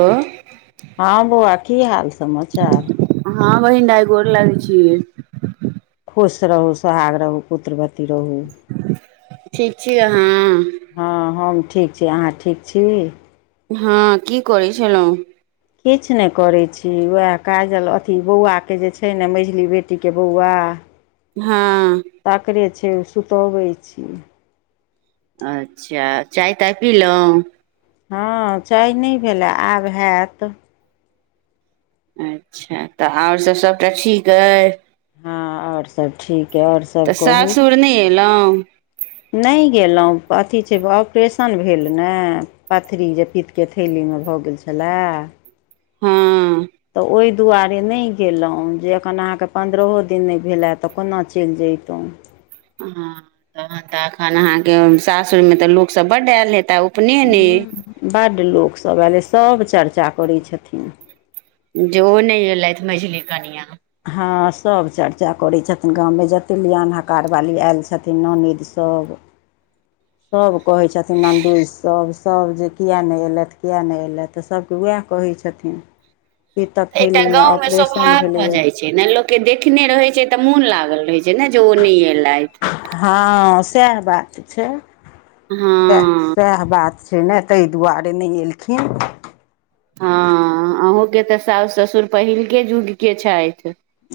ओ हँ बौआ की हाल समाचार हँ बहिन दाय गोर लागै छी खुश रहू सोहाग रहू पुत्रवती रहू ठीक छी अहाॅं हँ हम ठीक छी अहाँ ठीक छी हँ की करय छलहुं किछु नहि करै छी उएह काजल अथी बौआके जे छै ने मझली बेटीके बौआ हँ तकरे छै सुतबै छी अच्छा चाय ताय पीलहुँ हँ चाय नहि भेलै आब हैत अच्छा तऽ आओर सभ सभटा ठीक अइ हँ आओर सब ठीक अइ आओर तऽ सभ कहू सासुर नहि एलहुँ नहि गेलहुँ अथी छै ऑपरेशन भेल ने पथरी जे पितके थैली में भ गेल छलय हँ तो ओय दुआरे नहि गेलहुँ जे एखन अहाँके पन्द्रहो दिन नहि भेलए तऽ कोना चलि जैतहुँ अहां तहन तऽ एखन अहाँके सासुर में त लोक सब बड आयल हेता उपनयने बड्ड लोकसभ आयलै सभ चर्चा करै छथिन जे ओ नहि एलैथ मैझली कनिया हँ सभ चर्चा करै छथिन गाँवमे जतेक लीयान हकारवाली आयल छथिन नौनैद तब सभ कहै छथिन नन्दोइस सभ सभ जे किया नहि एलथि किया नहि एलथि तऽ सभके वैह कहै छथिन पीतक एकटा थैलीमे गाँमे ऑपरेशन स्वभाव भऽ भेलैए जाइ छै ने लोक के देखने रहैत छै तऽ मोन लागल रहै छै ने जे ओ नहि एलथि हँ सएह बात छै सएह हँ सएह बात से ने ताहि दुआरे नहि एलखिन हँ अहूँके तऽ सास ससुर पहिलके युगके छथि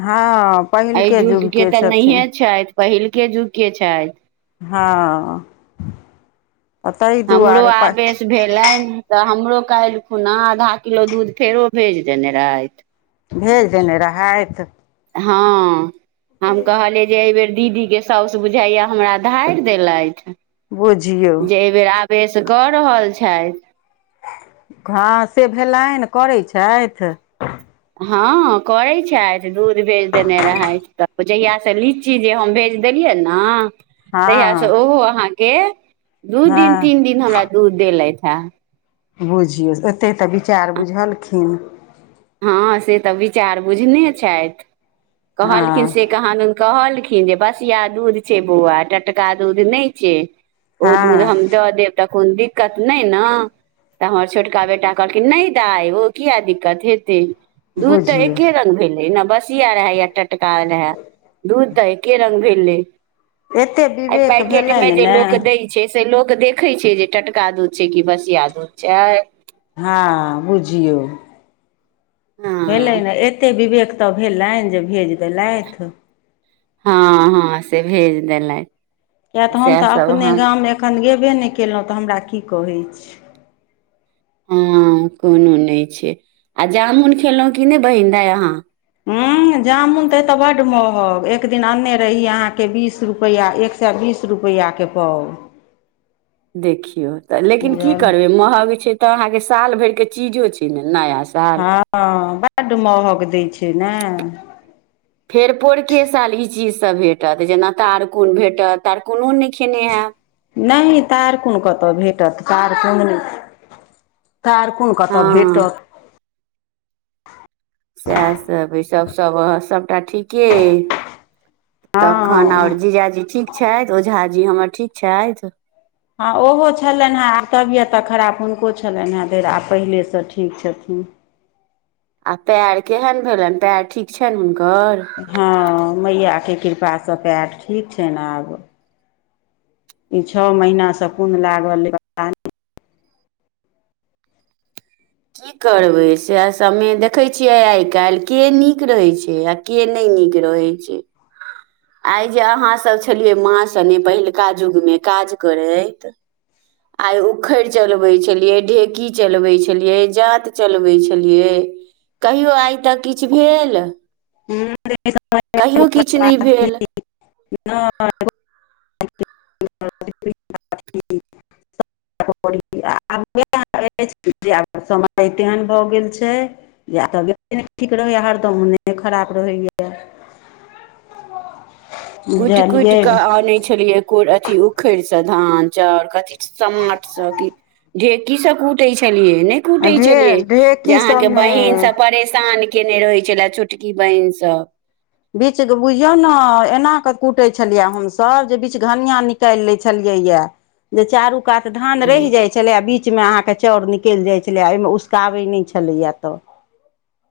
हँ अय पहिलके जुग के युगके तऽ छथिन नहिए छैथ पहिलके जुग के छैथ हँ तऽ ताहि हमरो दुआरे आवेश भेलईन तऽ हमरो कायल खुना आधा किलो दूध फेरो भेज देने रहैथ भेज देने रहैथ हँ हम कहलिय जे ऐय बेर दीदी के साउस बुझाइया हमरा धाईर देलईथ बुझियौ बेस कऽ रहल छैथ हँ से भेलैन करै छैथ हँ करै छैथ दूध भेज देने रहैत जहिया से लीची जे हम भेज देलियै ऐना तहिया से हँ ओहो अहाँ के दू दिन तीन हँ दिन हमरा दूध देलैथ हँ बुझियौ तेत्तेक तऽ विचार बुझलखिन हँ से तऽ विचार बुझने छथि कहलखिन से हँ कहा दुन कहलखिन जे बसिया दूध छै बौआ टटका दूध नै छै ओ दूध हँ हम दऽ देब तऽ कोनो दिक्कत नय न तऽ हमर छोटका बेटा कहलखिन नय दाय किया दिक्कत हे दूध तऽ बुझियौ एके रंग भेलै न बस सिया रहे या टटका रहै दूध तऽ एके रंग भेले एते आ विवेक पैकेट मे भेलनि जे ने लोक दै छै से लोक के देखे छै जे टटका दूध छै कि बसिया दूध छै हँ बुझियौ भेलै हँ न एतेक विवेक तऽ भेलैन जे भेज देलैथ हँ हँ से भेज देलै किया तऽ हम तऽ अपने गाम मे एखन गेल बे नय केलहुँ तऽ हमरा की कहैछ हँ कोनो नय छै आ जामुन खेलहुँ कि नय बहिन दााय अहाँ ह जामुन ते एते बड महगं एक दिन अन्ने रहिय अहाँ के बीस रुपआ एक स बी बिस रुपैआ के पााव देखियौ तऽ लेकिन की करबै महग छै त अहाँ के साल भर के चीजो छै ने नया साल हँ बड्ड महंग दै छै ने फेर पौरके साल ई चीज तऽ भेटत जेना तारकून भेटत तारकूनो नै खेने हैब नै तारकून कतऽ भेटत तारकून नै तारकून कतऽ हँ भेटत सएह सब सब सब सभटा ठीके अए तखन आओर हँ जीजाजी ठीक छथि ओझाजी हमर ठीक छथि। हँ ओहो छलैन हें आब तबियत तऽ खराब हुनको छलैन हें धरि आब पहिले सँ ठीक छथि हूँ आ पैर केहन भेलैन पैर ठीक छैन हुनकर हँ मैयाके कृपासँ पैर ठीक छैन आब ई छौ महीनासँ कोन लागल रहै पता नै [unintelligible] की करबै सएह समय देखैत छियै आइ काल्हि के नीक रहैत छै आ के नहि नीक रहै छै आइ जे अहाँसब छलियै माँ संगे पहिलका जुग मे काज करैत आइ उखड़ि चलबै छलिये ढेकी चलबे छलियै जांत चलबै छलियै कहियो आइ तक किछ भेल कहियो किछ नै भेल समय [inaudible] [unintelligible] समय तेहन भऽ गेल छै जे आब तऽ ठीक रह हरदम [unintelligible] मोने खराप रहैए कुटि कुटि कऽ अनै छलियै कोरि अथी उखड़ि सँ तऽ धान चाउर कथी समाट सब की ढेकी सँ कूटै छेलियै कुटै छलियै ढेर जे ढेकी अहाँके सबमे बहिन सब परेशान केने रहै छलैये छोटकी बहिन सँ बीच बुझियौ ने एना कऽ कूटै छलियै हमसभ जे बीच घनियां निकालि लै छलियै में जे चारू कात धान हँ रहि जाय छलै आ बिच बीचमे अहाँके चाउर निकलि जाइ छलैए एहिमे उसकाबै नहि छलैए तऽ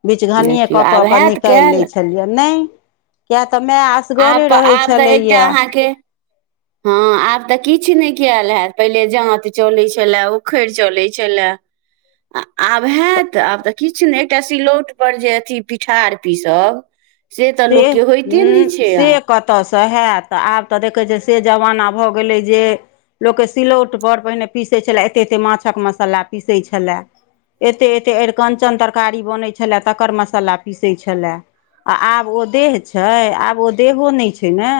बिचघनिए कऽ देखियौ कऽ आब कऽ हैत निकालि लै कयल छलियै नहि किए तऽ तऽ मे असगरे आब तऽ रहै आब तऽ एकटा छलैया अहाँके हँ आब तऽ किछु नहि कयल हैत पहिले जाँत चलैत छलए उखड़ि चलैत छलए [unintelligible] आ आब हेत आब तऽ किछु नहि एकटा सिलौट पर जे अथी पिठार पीसब से तऽ लोक के होइते नइ छै आब से कतयसँ हएत आब तऽ देखैत छियै से जमाना भऽ गेलै जे लोकके सिलौटपर पहिने पीसैत छलै एतेक एतेक माछक मसाला पीसैत छलै एते एते अरिकंचन तरकारी बनैत छलै तकर मसाला पीसैत छलै आ आब ओ देह छै आब ओ देहो नहि छै ने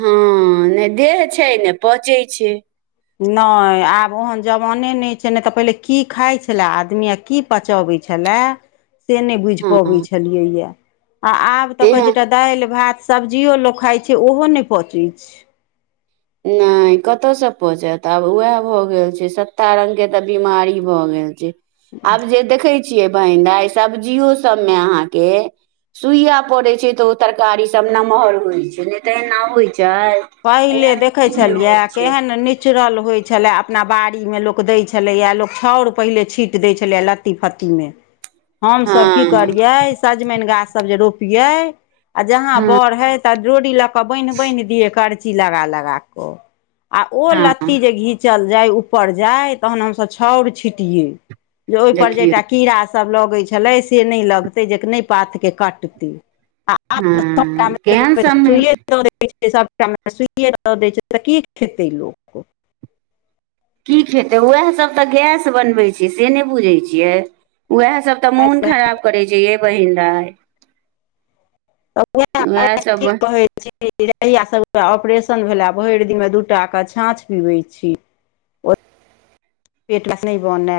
हँ ने देह छै ने पचै छै नहि आब ओहन जवाने नहि छै नहि तऽ पहिले की खाय छलै आदमी आ की पचबै होइ छलै से नहि बुझि हँ पबैत छलियैए आ आब तऽ देह कहैत छै एकटा दालि भात सब्जियो लोक खाइत छै ओहो नहि पचै छै नहि कतऽ सँ पचत आब उएह भऽ गेल छै सत्ता रंग के तऽ बिमारी भऽ गेल छै आब जे देखै छियै बहिन दाय सब्जियो सभमे अहाँके सुइया पड़ैत छै तऽ ओ तरकारी सभ नम्हर होइत छै नहि तऽ एना होइत छै [unintelligible] छलिये होइ छै केहन नेचुरल हो है छलै अपना बाड़ीमे लोक दै छलैए लोक छाउर पहिले छिट दै छलै लत्ती फत्तीमे हमसभ की हँ करियै सजमनि गाछसभ जे रोपियै आ जहाँ हँ बरहे तऽ डोरी लऽ कऽ बान्हि बान्हि दिय करची लगा लगा कऽ आ ओ हँ लत्ती जे घीचल जाय ऊपर जाय तखन हमसभ छाउर छिटियै जे ओहिपर जे एकटा देखियौ कीड़ासभ लगैत छलै से नय लगतै जे नइ पातके कटतै आ आब त सब काम हँ म केहन देखबै समय छै सुइये चलै छै से सभटा सुइए दऽ दै छै तऽ की खेतै लोक की खेतै उएहसभ तऽ गैस बनबै छै से नय बुझै छियै उएह सब तऽ मोन खराब करे छै ये बहिन दाई [unintelligible] जहिया सभके ऑपरेशन भेलए भरि दिनमे दूटा कऽ छाँछ पीबै छी ओ [inaudible] पेट मऽ गैस नय बनै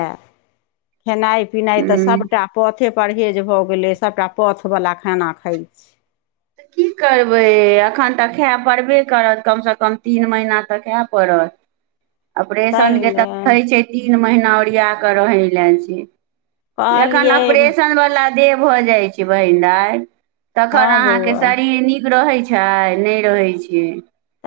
खेनाइ पिनाइ तऽ सबटा पथे परहेज भऽ गेलै सभटा पथवला खाना खाइ छी त की करबै एखन तऽ खाय पड़बे करत कमसँ कम तीन महीना तऽ खााय पड़त तैँ ऑपरेशनके तऽ ने रहै छै तीन महीना ओरिया कऽ रहय लए छै जखन कहलियै ऑपरेशनवला देह भऽ जाइ छै बहिना दाई हँ बौआ नीक रहैत छै नहि रहैत छै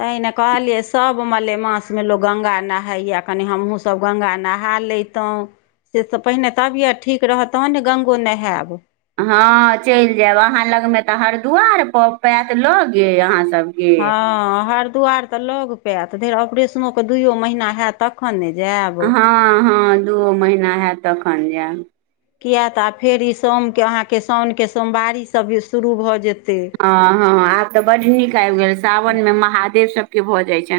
तहि ने कहलिये सब मलेमास में लोग गंगा नहााय या कनी हमहुूँ सबब गंगा नहा ले तंहु से तऽ पहिने तबियत ठीक रहत तहन ने गंगो नहायब हँ चलि जायब अहाँ लगमे तऽ हरिद्वार प पात लगे अहाँसभ हँ हरिद्वार तऽ लग पायत फेर ऑपरेशनोोके दुइयो महीना होत तखन ने जायब हँ हँ दूओ महीना हैत तखन जायब किए तऽ आ फेर ई सोमके अहाँके साउनके सोमवारीसभ शुरू भऽ जेतै हँ हँ आब तऽ बड्ड नीक आबि गेल सावनमे महादेव सभके भऽ जाइ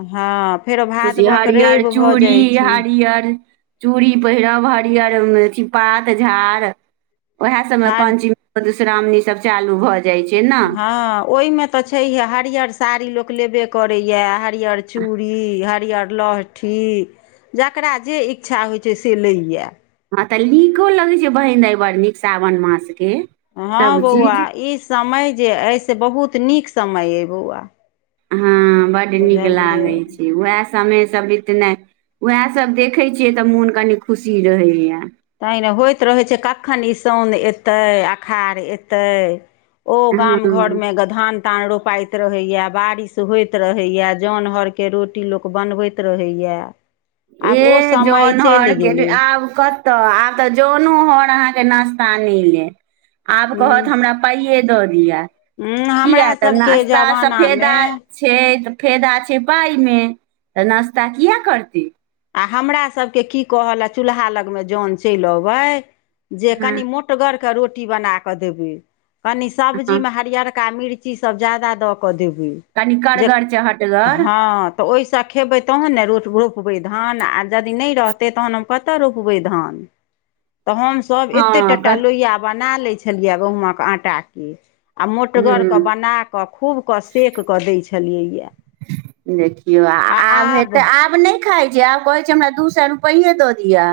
हँ फेरो भादवक रवि हरिहर भऽ जाइ चूड़ी छी हरियर चूड़ी पहिरब हरियर अथि पात झाड़ उएह सभमे हार पंचमी मधुश्रावणी सभ चालू भऽ जाइ छै ने हँ ओहिमे तऽ छैहे हरियर साड़ी लोक लेबे करैए हरिअर चूड़ी हरियर लहठी जकरा जे इच्छा होइ छै से लैए आ तऽ नीको लगे छै बहिन अई बड़ नीक सावन मास हँ बौआ ई समय जे अइ से बहुत नीक समय अइ बौआ हँ बड्ड नीक बुझलियै लागैत छै उएह समय सब एतना उएह सब देखे छियै तऽ मोन कनी खुशी रहैया तै ने होइत रहै छै कखन ई साउन एतै अषाढ़ एतै ओ हँ गाम घर में गधान तान रोप पाइत रहैय बारिश होइत रहैय जान हरके रोटी लोक बनबैत रहैय एह जनहर गेलैय आब कतऽ आब तऽ जनो हर अहाँके नास्ता नहि ले आब कहत हूँ हमरा पाइए दऽ दिअ हूँ किया हमरा तऽ सभके नाश्ता स जमानामे फेदा छै फायदा छै पाय मे तऽ नाश्ता किया करतै आ हमरासभके की कहलए चूल्हा लगमे जन चलि अबै जे हँ कनि मोटगरके रोटी बना कऽ देबै कनि हँ सब्जीमे हरियर का मिर्ची सब जादा दऽ कऽ देबै कनि जे करगर चहटगर हँ तऽ ओहिसँ खेबै तहन ने रो रोपबै धान आ जदि नहि रहतै तहन हम कतऽ रोपबै धान तऽ हमसभ एतेक हँ टटा क लोहिआ बना लैत छलियै गहुमक आँटाके आ हूँ मोटगरके बनाकऽ खूब कऽ सेक कऽ दै छलियैया देखियौ आ आब हेतै आब नहि खाय छै आब कहै छै हमरा दू सए रुपैए दऽ दिआ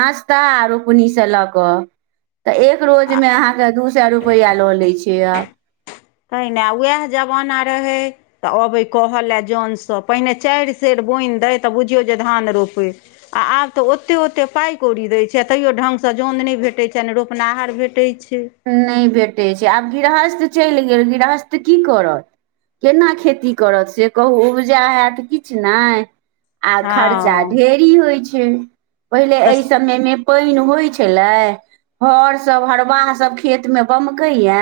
नाश्ता रोपनी स लऽ कऽ तऽ एक रोजमे अहाँके दू सए रुपैआ लऽ लै छै आब पहिने उएह जमाना रहै तऽ अबे कहल जनसँ पहिने चारि सेर बोनि द तऽ बुझियौ जे धान रोपै आ आब तऽ ओते ओेते पाय कौड़ी दै छै तैयो ढंग सँ जन नहि भेटैत छै नहि रोपनहार भेटै छै नहि भेटै छै आब गिरहस्थ चलि गेल गिरहस्थ की करत केना खेती करत से कहू उबजा हेत किछ नहि आ हँ खर्चा ढेरी होइ छै पहिले एहि तऽ समयमे पानि होइ छलै हर सब हरबाह सब खेतमे बमकैया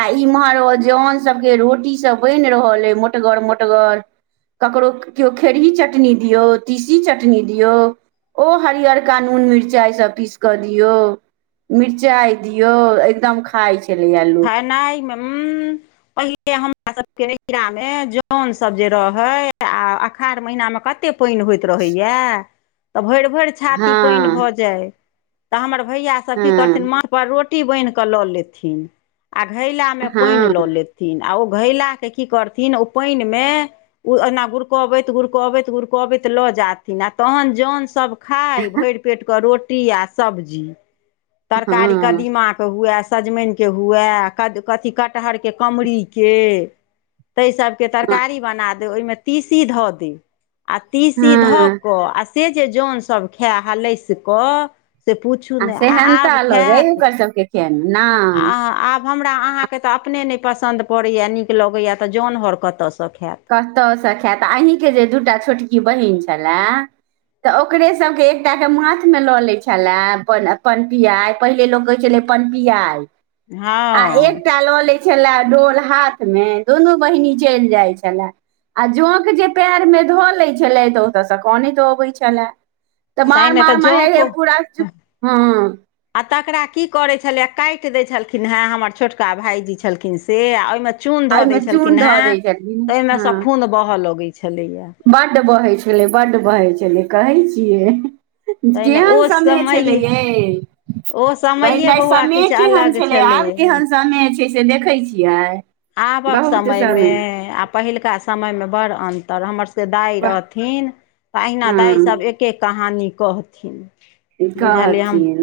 आ इम्हर जन सभके रोटीसभ बनि रहल अइ मोटगर मोटगर ककरो केओ खेरही चटनी दियौ तीसी चटनी दियौ ओ हरियरका नून मिरचाइसब पीस कऽ दियौ मिरचाइ दियौ एकदम खाइ छै खेनाय मे हं पहिने हम हमरा सभके नहिरामे जनसभ जे रहै आ अखाढ़ महिनामे कते पाइन होइत रहै यैऽ तऽ भैर भैर छाती पाइन हँ भऽ जाय तऽ हमर भैया सब की करथिन हँ माथ पर रोटी बान्हि क लऽ लेथिन आ घैला मे पाइन हँ लऽ लेथिन आ ओ घैला के की करथिन ओ पानि मे ओ एना गुड़कबैत गुड़कबैत गुड़कबैत लऽ जाथिन आ तहन जोन सब खााय भरि पेट के रोटी आ सब्जी तरकारी हँ कदीमा के हुए सजमनिके हुए कद कथी कटहरके कमरीके ताहि सभके तरकारी बना दे ओहिमे तीसी धऽ देय आ तीसी धऽ हँ कऽ आ से जे जनसभ खाए हलैस कऽ से पूछू ने आ सेहन ता आब अलग अइ खैत ओकर सबके खेनाइ नहि आब हमरा अहाँके तऽ अपने नहि पसन्द पड़ैया नीक लगैया तऽ जैन हर कतऽसँ कतहुसँ खायत अहीके जे दू टा छोटकी बहिन घलैय तऽ ओकरे सभके एकटाके माथमे लऽ लै छलय अपन अपन पियाइ पहिनेे लोक कहै छलै पनपियाय आ हँ एकटा ल लेय छले डोल हाथ मे दुनू बहिनी चैल जाय छै छल आ जोंक जे पएरमे धऽ लैत छलथि तऽ ओतयसँ कनैत अबैत छलए तऽ तैँ मार नहि तऽ मार म जँ हे हे को पूरा हँ आ तकरा की करै छलैए काटि दै छलखिन हँ हमर छोटका भाइजी छलखिन से आ ओहिमे चून आ धऽ दै ओहिमे छलखिन चून हे धऽ दै छलखिन ओहिमे से खून बहअ लगै छै बड बहै छलै बड बहै छलै कहै छियै तहिने ओ केहन समय छलै आये ओ समये बहिनदाई बौआ समय किछु केहन अलग छलै आब केहन समय छै से देखै छियै आबक बहुत समयमे समय आ पहिलका समयमे बड़ अंतर हमर सबके दाय रहथिन अहिना हँ दाय सब एके कहानी कहथिन बुझलियै कहथिन हम